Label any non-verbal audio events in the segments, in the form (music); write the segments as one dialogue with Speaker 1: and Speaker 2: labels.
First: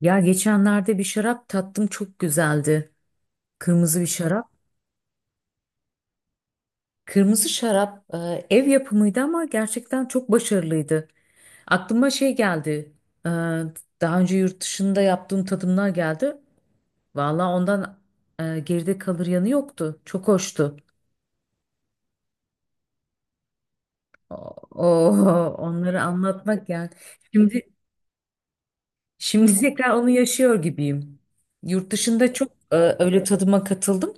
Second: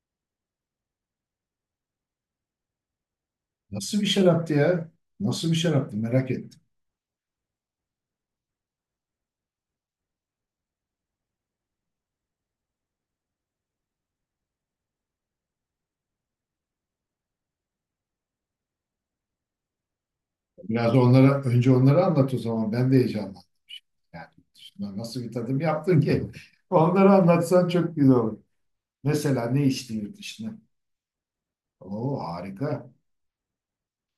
Speaker 1: Ya geçenlerde bir şarap tattım çok güzeldi.
Speaker 2: Nasıl
Speaker 1: Kırmızı
Speaker 2: bir
Speaker 1: bir şarap.
Speaker 2: şaraptı ya? Nasıl bir şaraptı merak ettim.
Speaker 1: Kırmızı şarap ev yapımıydı ama gerçekten çok başarılıydı. Aklıma şey geldi. e, Daha önce yurt dışında yaptığım tadımlar geldi. Valla ondan geride kalır yanı yoktu. Çok hoştu.
Speaker 2: Biraz da onlara önce onları anlat o zaman ben de heyecanlandım. Yani
Speaker 1: O,
Speaker 2: şuna nasıl bir tadım yaptın
Speaker 1: Onları
Speaker 2: ki?
Speaker 1: anlatmak
Speaker 2: (laughs)
Speaker 1: yani.
Speaker 2: Onları anlatsan
Speaker 1: Şimdi
Speaker 2: çok güzel olur. Mesela
Speaker 1: Şimdi
Speaker 2: ne
Speaker 1: tekrar
Speaker 2: içtin
Speaker 1: onu
Speaker 2: yurt dışına?
Speaker 1: yaşıyor gibiyim. Yurt
Speaker 2: Oo
Speaker 1: dışında çok
Speaker 2: harika.
Speaker 1: öyle tadıma katıldım.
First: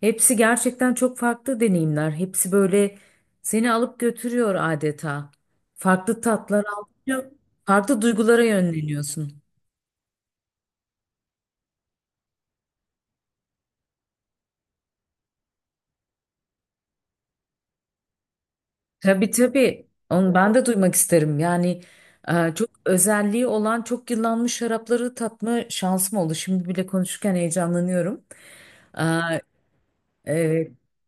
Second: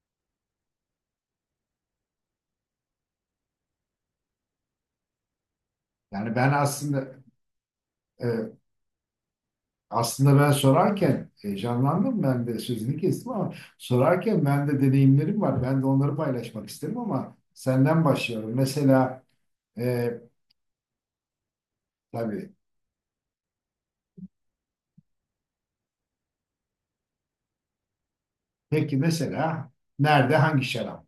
Speaker 1: Hepsi gerçekten çok farklı deneyimler. Hepsi böyle seni alıp götürüyor adeta. Farklı
Speaker 2: Yani ben
Speaker 1: tatlar
Speaker 2: aslında
Speaker 1: alıyor, farklı duygulara
Speaker 2: e,
Speaker 1: yönleniyorsun.
Speaker 2: aslında ben sorarken heyecanlandım ben de sözünü kestim ama sorarken ben de deneyimlerim var. Ben de onları paylaşmak isterim ama senden başlıyorum. Mesela
Speaker 1: Tabii tabii.
Speaker 2: e,
Speaker 1: Onu ben de duymak isterim. Yani
Speaker 2: tabii,
Speaker 1: çok özelliği olan çok yıllanmış şarapları tatma şansım oldu. Şimdi bile konuşurken heyecanlanıyorum.
Speaker 2: peki
Speaker 1: E,
Speaker 2: mesela nerede hangi
Speaker 1: Evet.
Speaker 2: şarap?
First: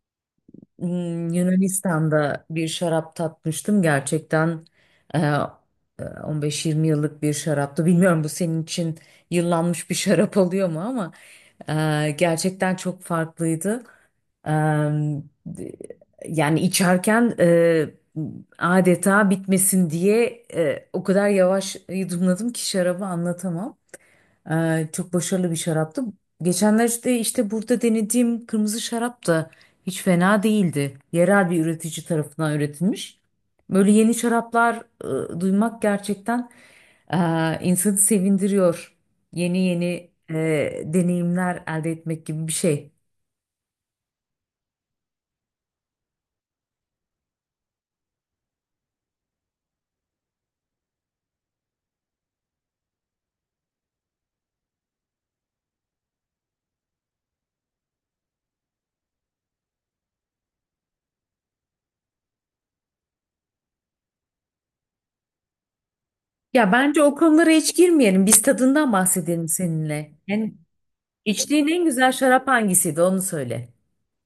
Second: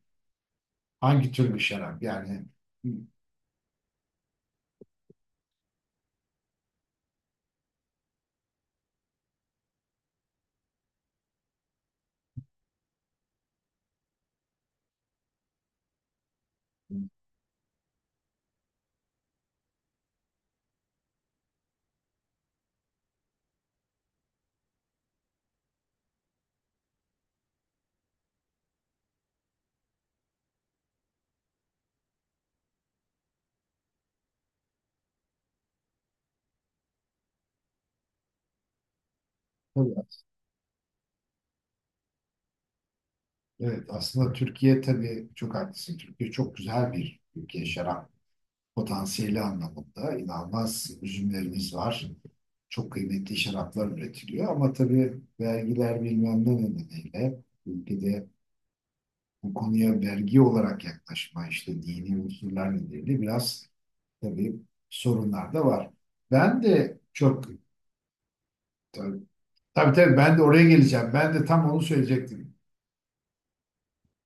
Speaker 1: Hmm,
Speaker 2: Hangi tür bir şarap? Yani
Speaker 1: Yunanistan'da bir
Speaker 2: hı,
Speaker 1: şarap tatmıştım. Gerçekten 15-20 yıllık bir şaraptı. Bilmiyorum bu senin için yıllanmış bir şarap oluyor mu ama gerçekten çok farklıydı. E, Yani
Speaker 2: hı,
Speaker 1: içerken adeta bitmesin diye o kadar yavaş yudumladım ki şarabı anlatamam. Çok başarılı bir şaraptı. Geçenlerde işte burada denediğim kırmızı şarap da hiç fena değildi. Yerel bir üretici tarafından üretilmiş. Böyle yeni şaraplar duymak gerçekten e, insanı sevindiriyor. Yeni
Speaker 2: tabii.
Speaker 1: yeni deneyimler elde etmek gibi bir şey.
Speaker 2: Evet aslında Türkiye, tabii çok haklısın. Türkiye çok güzel bir ülke şarap potansiyeli anlamında. İnanılmaz üzümlerimiz var. Çok kıymetli şaraplar üretiliyor ama tabii vergiler bilmem ne nedeniyle ülkede bu konuya vergi olarak yaklaşma, işte dini unsurlar nedeniyle biraz tabii sorunlar da var. Ben
Speaker 1: Ya
Speaker 2: de
Speaker 1: bence o
Speaker 2: çok
Speaker 1: konulara
Speaker 2: tabii
Speaker 1: hiç girmeyelim. Biz tadından bahsedelim
Speaker 2: tabii,
Speaker 1: seninle.
Speaker 2: tabii ben de
Speaker 1: Yani
Speaker 2: oraya geleceğim. Ben de
Speaker 1: içtiğin
Speaker 2: tam onu
Speaker 1: en güzel şarap
Speaker 2: söyleyecektim.
Speaker 1: hangisiydi onu söyle.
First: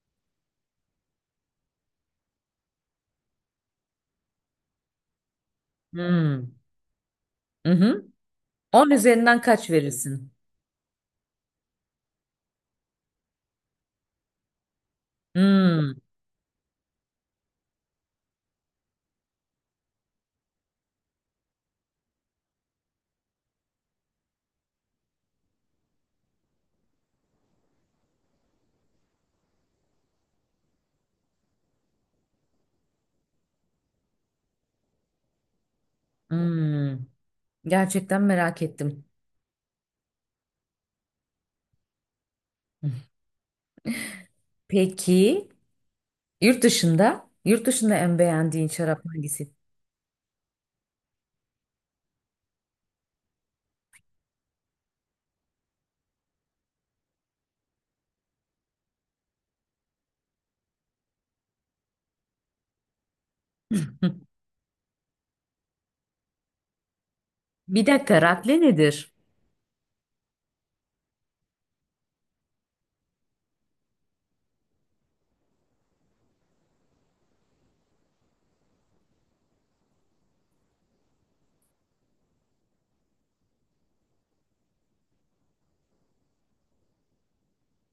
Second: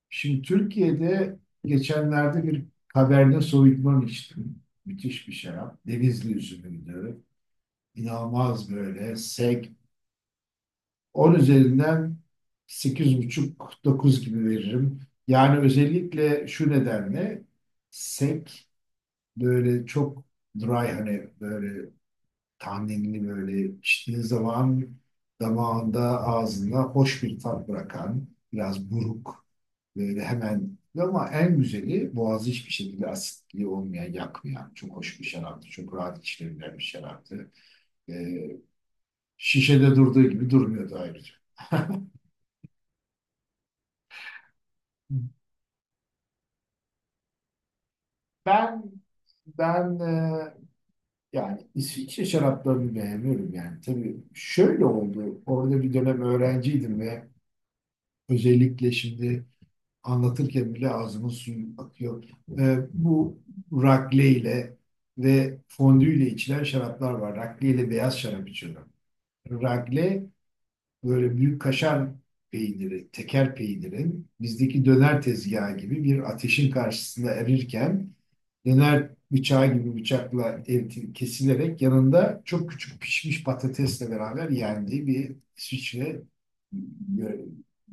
Speaker 2: Şimdi Türkiye'de geçenlerde bir Cabernet Sauvignon içtim. Müthiş bir şarap. Denizli
Speaker 1: Hmm.
Speaker 2: üzümüydü.
Speaker 1: Hı hı.
Speaker 2: İnanılmaz
Speaker 1: 10
Speaker 2: böyle
Speaker 1: üzerinden kaç
Speaker 2: sek.
Speaker 1: verirsin?
Speaker 2: On üzerinden sekiz buçuk dokuz gibi veririm. Yani
Speaker 1: Hmm.
Speaker 2: özellikle şu nedenle sek, böyle çok dry, hani böyle tahinli, böyle içtiğin zaman damağında ağzında hoş bir tat bırakan, biraz buruk böyle, hemen ama en güzeli boğazı hiçbir şekilde asitliği olmayan, yakmayan çok hoş bir şaraptı. Çok rahat içilebilen bir
Speaker 1: Hmm,
Speaker 2: şaraptı.
Speaker 1: gerçekten
Speaker 2: Ee,
Speaker 1: merak ettim.
Speaker 2: Şişede durduğu gibi durmuyordu ayrıca.
Speaker 1: Peki yurt dışında? Yurt dışında en beğendiğin
Speaker 2: Ben
Speaker 1: şarap hangisi?
Speaker 2: ben yani İsviçre şaraplarını beğeniyorum yani. Tabii şöyle oldu. Orada bir dönem öğrenciydim ve özellikle şimdi anlatırken bile ağzımın suyu akıyor. Bu rakle ile ve fondü ile içilen şaraplar var. Rakle
Speaker 1: Bir
Speaker 2: ile beyaz
Speaker 1: dakika
Speaker 2: şarap
Speaker 1: rakle
Speaker 2: içiyorlar.
Speaker 1: nedir?
Speaker 2: Rakle böyle büyük kaşar peyniri, teker peynirin bizdeki döner tezgahı gibi bir ateşin karşısında erirken döner bıçağı gibi bıçakla kesilerek yanında çok küçük pişmiş patatesle beraber yendiği bir İsviçre e,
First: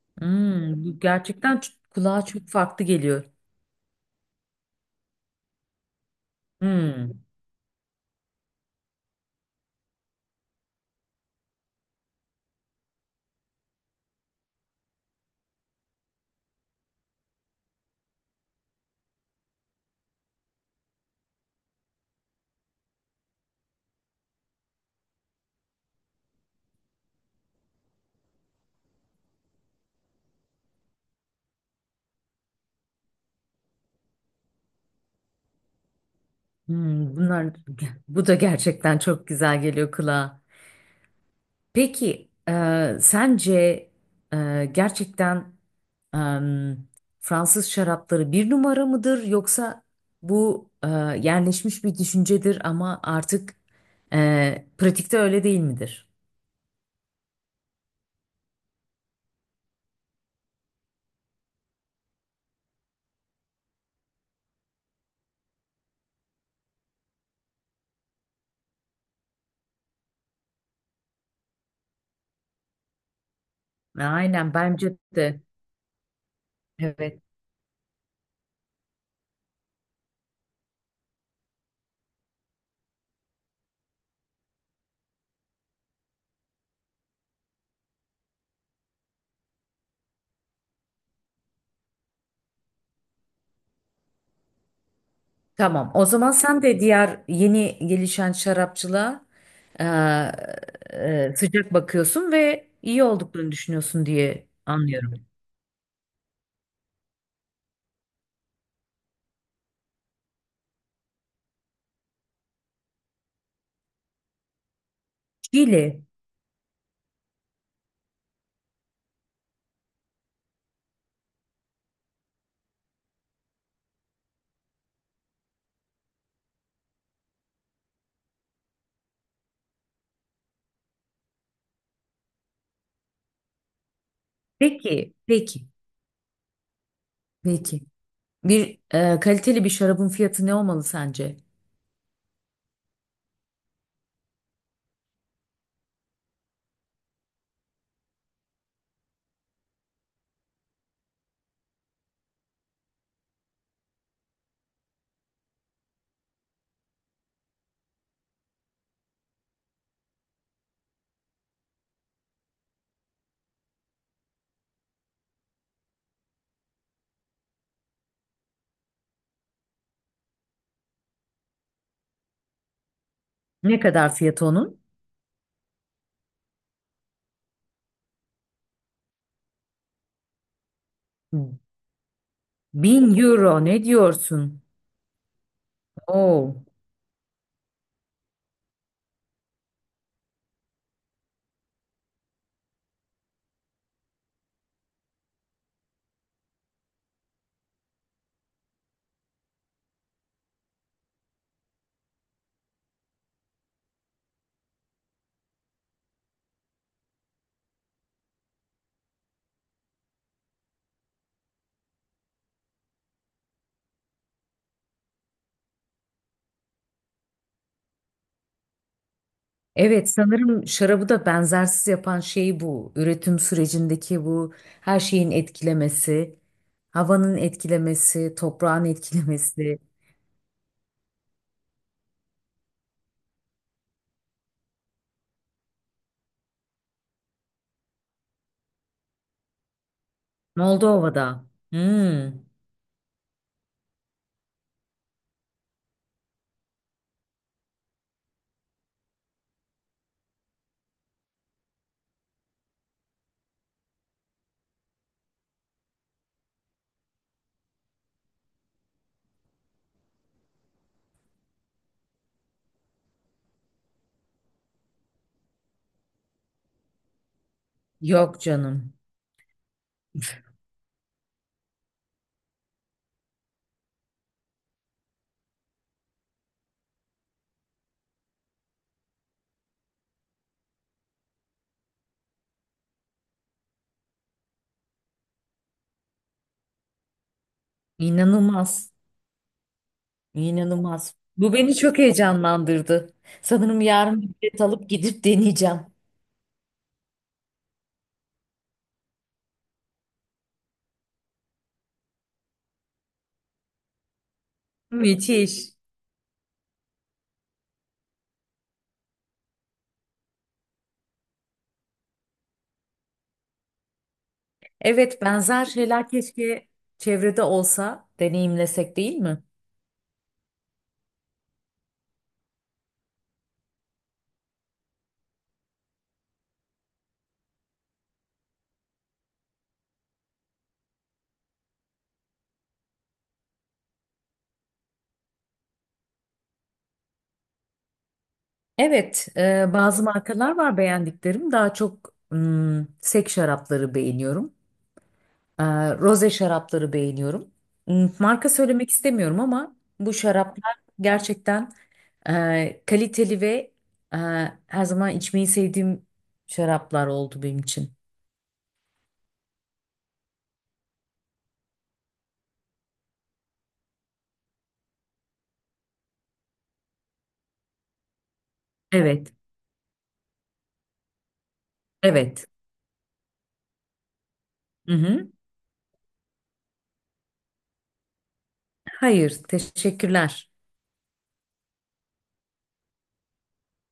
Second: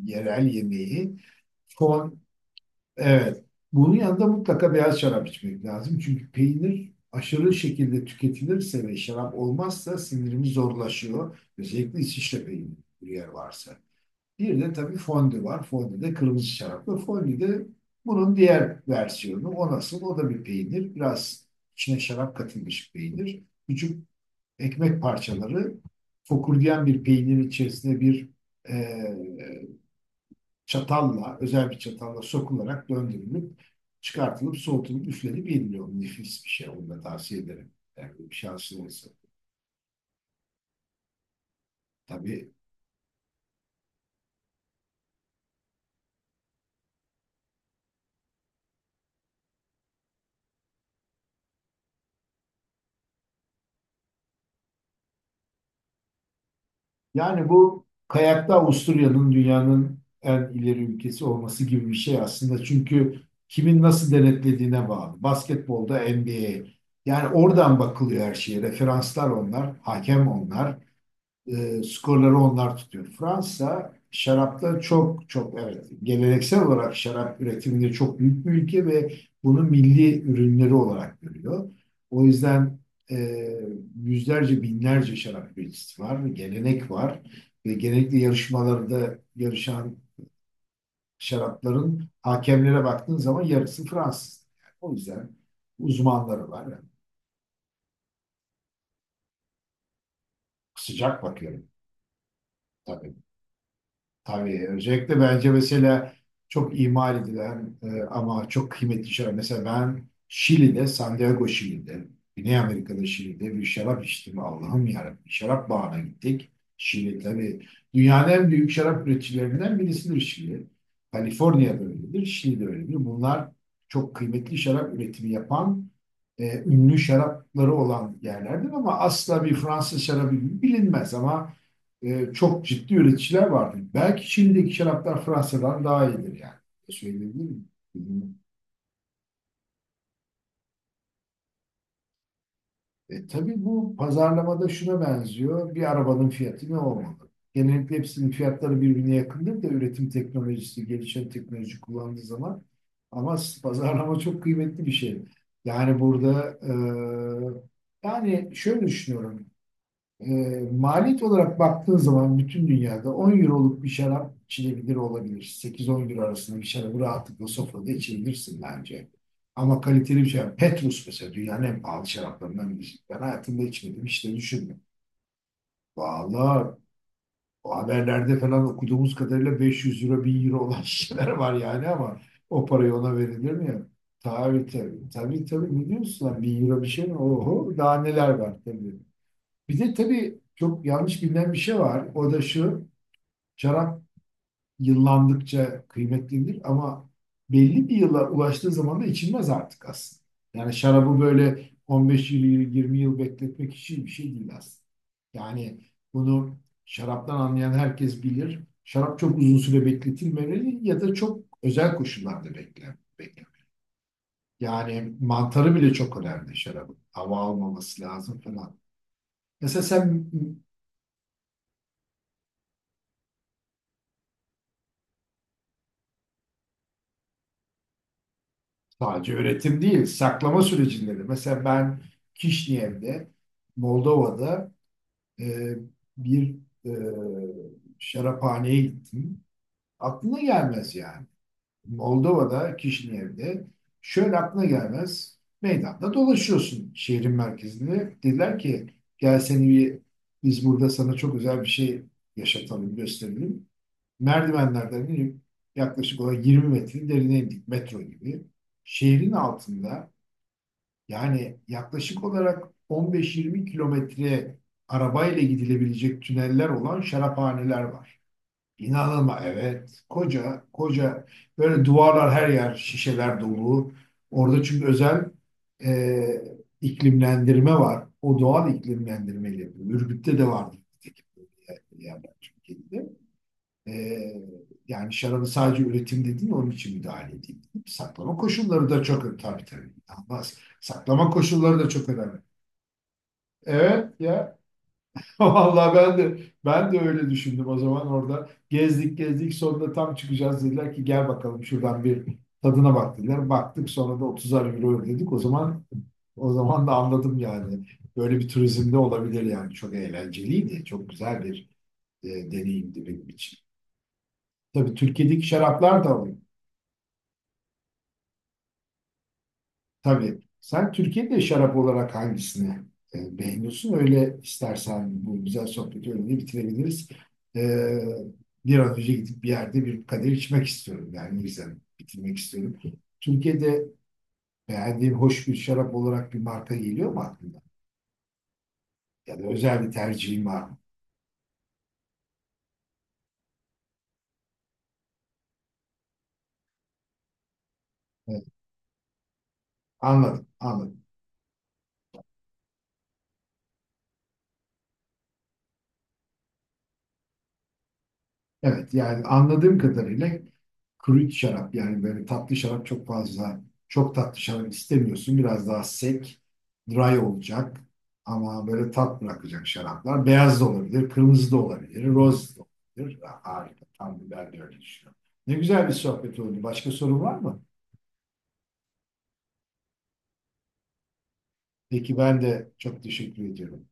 Speaker 2: yerel
Speaker 1: Hmm, bu
Speaker 2: yemeği.
Speaker 1: gerçekten ç-
Speaker 2: Fon
Speaker 1: kulağa çok farklı geliyor.
Speaker 2: Evet. Bunun yanında mutlaka beyaz şarap içmek lazım. Çünkü peynir
Speaker 1: Hmm,
Speaker 2: aşırı şekilde tüketilirse ve şarap olmazsa sindirimi zorlaşıyor. Özellikle İsviçre peyniri bir yer varsa. Bir de tabii fondü var. Fondü de kırmızı şaraplı. Fondü de bunun diğer versiyonu. O nasıl? O da bir peynir. Biraz içine şarap katılmış peynir. Küçük ekmek parçaları fokurdayan bir peynirin içerisine bir çatalla, özel bir çatalla sokularak döndürülüp çıkartılıp soğutulup üflenip yeniliyor. Nefis bir şey. Onu da
Speaker 1: hmm,
Speaker 2: tavsiye
Speaker 1: bunlar
Speaker 2: ederim.
Speaker 1: (laughs)
Speaker 2: Yani
Speaker 1: bu
Speaker 2: bir
Speaker 1: da gerçekten
Speaker 2: şansınız.
Speaker 1: çok güzel geliyor kulağa. Peki
Speaker 2: Tabii.
Speaker 1: sence gerçekten em, Fransız şarapları bir numara mıdır yoksa bu yerleşmiş bir düşüncedir ama artık pratikte öyle değil midir?
Speaker 2: Yani bu kayakta Avusturya'nın dünyanın en ileri ülkesi olması gibi bir şey aslında. Çünkü kimin nasıl denetlediğine bağlı. Basketbolda NBA. Yani oradan bakılıyor her şeye. Referanslar onlar, hakem onlar. Skorları onlar tutuyor. Fransa
Speaker 1: Aynen
Speaker 2: şarapta
Speaker 1: bence
Speaker 2: çok
Speaker 1: de.
Speaker 2: çok, evet, geleneksel olarak
Speaker 1: Evet.
Speaker 2: şarap üretiminde çok büyük bir ülke ve bunu milli ürünleri olarak görüyor. O yüzden e, yüzlerce binlerce şarap üreticisi var, gelenek var ve genellikle yarışmalarda yarışan şarapların hakemlere baktığın zaman yarısı Fransız. Yani o yüzden
Speaker 1: Tamam. O zaman
Speaker 2: uzmanları var.
Speaker 1: sen de
Speaker 2: Yani
Speaker 1: diğer yeni gelişen şarapçılığa e,
Speaker 2: sıcak bakıyorum,
Speaker 1: sıcak bakıyorsun ve iyi
Speaker 2: tabii.
Speaker 1: olduklarını düşünüyorsun diye
Speaker 2: Tabii.
Speaker 1: anlıyorum.
Speaker 2: Özellikle bence mesela çok imal edilen ama çok kıymetli şeyler. Mesela ben Şili'de, Santiago Şili'de, Güney Amerika'da Şili'de bir şarap içtim. Allah'ım yarabbim. Şarap bağına
Speaker 1: Şili.
Speaker 2: gittik. Şili, tabii dünyanın en büyük şarap üreticilerinden birisidir Şili. Kaliforniya'da öyledir, Şili'de öyledir. Bunlar çok kıymetli şarap üretimi yapan, ünlü şarapları olan yerlerdir ama asla bir Fransız şarabı gibi bilinmez ama çok ciddi üreticiler vardır. Belki Çin'deki
Speaker 1: Peki,
Speaker 2: şaraplar
Speaker 1: peki,
Speaker 2: Fransa'dan daha iyidir yani. Söyleyebilir miyim?
Speaker 1: peki.
Speaker 2: Bilmiyorum.
Speaker 1: Bir kaliteli bir şarabın fiyatı ne olmalı sence?
Speaker 2: Tabii bu pazarlamada şuna benziyor. Bir arabanın fiyatı ne olmalı? Genellikle hepsinin fiyatları birbirine yakındır da, üretim teknolojisi, gelişen teknoloji kullandığı zaman. Ama pazarlama çok kıymetli bir şey. Yani burada yani şöyle düşünüyorum. E, Maliyet olarak baktığın zaman bütün dünyada 10 euroluk bir şarap içilebilir olabilir. 8-10 euro arasında bir şarabı rahatlıkla sofrada içebilirsin bence. Ama kaliteli bir şarap. Petrus mesela dünyanın en pahalı şaraplarından birisi. Ben hayatımda
Speaker 1: Ne
Speaker 2: içmedim,
Speaker 1: kadar
Speaker 2: hiç de
Speaker 1: fiyatı
Speaker 2: düşünmedim.
Speaker 1: onun?
Speaker 2: Valla o haberlerde falan okuduğumuz kadarıyla 500 euro, 1000 euro olan (laughs) şeyler var
Speaker 1: Bin
Speaker 2: yani ama o parayı ona verilir
Speaker 1: euro
Speaker 2: mi ya?
Speaker 1: ne diyorsun?
Speaker 2: Tabii tabii. Tabii tabii. Ne diyorsun lan?
Speaker 1: Oo.
Speaker 2: 1000 euro bir şey mi? Oho, daha neler var tabii. Bir de tabii çok yanlış bilinen bir şey var. O da şu, şarap yıllandıkça kıymetlidir ama belli bir yıla ulaştığı zaman da içilmez artık aslında. Yani şarabı böyle 15 yıl, 20 yıl bekletmek için bir şey değil aslında. Yani bunu şaraptan anlayan herkes bilir. Şarap çok uzun süre bekletilmemeli ya da çok özel koşullarda beklen, beklen. Yani mantarı bile çok önemli şarabın. Hava almaması lazım falan. Mesela
Speaker 1: Evet
Speaker 2: sen.
Speaker 1: sanırım şarabı da benzersiz yapan şey bu. Üretim sürecindeki bu her şeyin etkilemesi, havanın etkilemesi, toprağın
Speaker 2: Sadece
Speaker 1: etkilemesi.
Speaker 2: üretim değil, saklama sürecinde de. Mesela ben Kişinev'de, Moldova'da e, bir e, şaraphaneye gittim. Aklına gelmez yani.
Speaker 1: Moldova'da. Hmm.
Speaker 2: Moldova'da, Kişinev'de şöyle aklına gelmez. Meydanda dolaşıyorsun şehrin merkezinde. Dediler ki gel seni bir, biz burada sana çok özel bir şey yaşatalım, gösterelim. Merdivenlerden inip yaklaşık olarak 20 metre derine indik, metro gibi. Şehrin altında yani yaklaşık olarak 15-20 kilometre arabayla gidilebilecek tüneller olan şaraphaneler var.
Speaker 1: Yok canım.
Speaker 2: Evet. Koca koca böyle duvarlar, her yer şişeler dolu. Orada çünkü özel e, iklimlendirme var. O doğal iklimlendirmeyle yapıyor. Ürgüp'te de vardı. Yani Türkiye'de. E, Yani şarabı sadece üretimde değil, onun için müdahale edeyim, saklama koşulları
Speaker 1: İnanılmaz.
Speaker 2: da çok, tabii tabii. İnanılmaz.
Speaker 1: İnanılmaz.
Speaker 2: Saklama
Speaker 1: Bu beni
Speaker 2: koşulları da
Speaker 1: çok
Speaker 2: çok önemli.
Speaker 1: heyecanlandırdı. Sanırım
Speaker 2: Evet
Speaker 1: yarın bir
Speaker 2: ya.
Speaker 1: bilet alıp gidip
Speaker 2: (laughs)
Speaker 1: deneyeceğim.
Speaker 2: Vallahi ben de öyle düşündüm o zaman orada. Gezdik gezdik, sonunda tam çıkacağız dediler ki gel bakalım şuradan bir tadına bak dediler. Baktık, sonra da 30'ar euro ödedik. O
Speaker 1: Müthiş.
Speaker 2: zaman o zaman da anladım yani. Böyle bir turizmde olabilir yani. Çok eğlenceliydi. Çok güzel bir deneyimdi benim için. Tabii
Speaker 1: Evet,
Speaker 2: Türkiye'deki
Speaker 1: benzer
Speaker 2: şaraplar
Speaker 1: şeyler
Speaker 2: da var.
Speaker 1: keşke çevrede olsa, deneyimlesek değil mi?
Speaker 2: Tabii. Sen Türkiye'de şarap olarak hangisini beğeniyorsun? Öyle istersen bu güzel sohbeti öyle bitirebiliriz. E, Bir an önce gidip bir yerde bir kadeh içmek istiyorum. Yani güzel bitirmek istiyorum. Türkiye'de beğendiğin hoş bir şarap olarak bir marka geliyor mu aklına?
Speaker 1: Evet,
Speaker 2: Ya da özel bir
Speaker 1: bazı
Speaker 2: tercihin
Speaker 1: markalar
Speaker 2: var
Speaker 1: var
Speaker 2: mı?
Speaker 1: beğendiklerim. Daha çok hmm, sek şarapları beğeniyorum. E, Roze şarapları beğeniyorum. Hmm,
Speaker 2: Evet,
Speaker 1: marka söylemek istemiyorum ama bu
Speaker 2: anladım,
Speaker 1: şaraplar
Speaker 2: anladım.
Speaker 1: gerçekten kaliteli ve e, her zaman içmeyi sevdiğim şaraplar oldu benim için.
Speaker 2: Evet, yani anladığım kadarıyla kuru şarap yani böyle tatlı şarap çok fazla, çok tatlı şarap istemiyorsun. Biraz daha sek, dry olacak ama böyle tat
Speaker 1: Evet,
Speaker 2: bırakacak şaraplar. Beyaz da olabilir, kırmızı da olabilir,
Speaker 1: evet.
Speaker 2: roz da olabilir. Harika. Tam bir, ben de öyle
Speaker 1: Hı
Speaker 2: düşünüyorum.
Speaker 1: hı.
Speaker 2: Ne güzel bir sohbet oldu. Başka sorun var mı?
Speaker 1: Hayır, teşekkürler.
Speaker 2: Peki, ben de çok teşekkür ediyorum.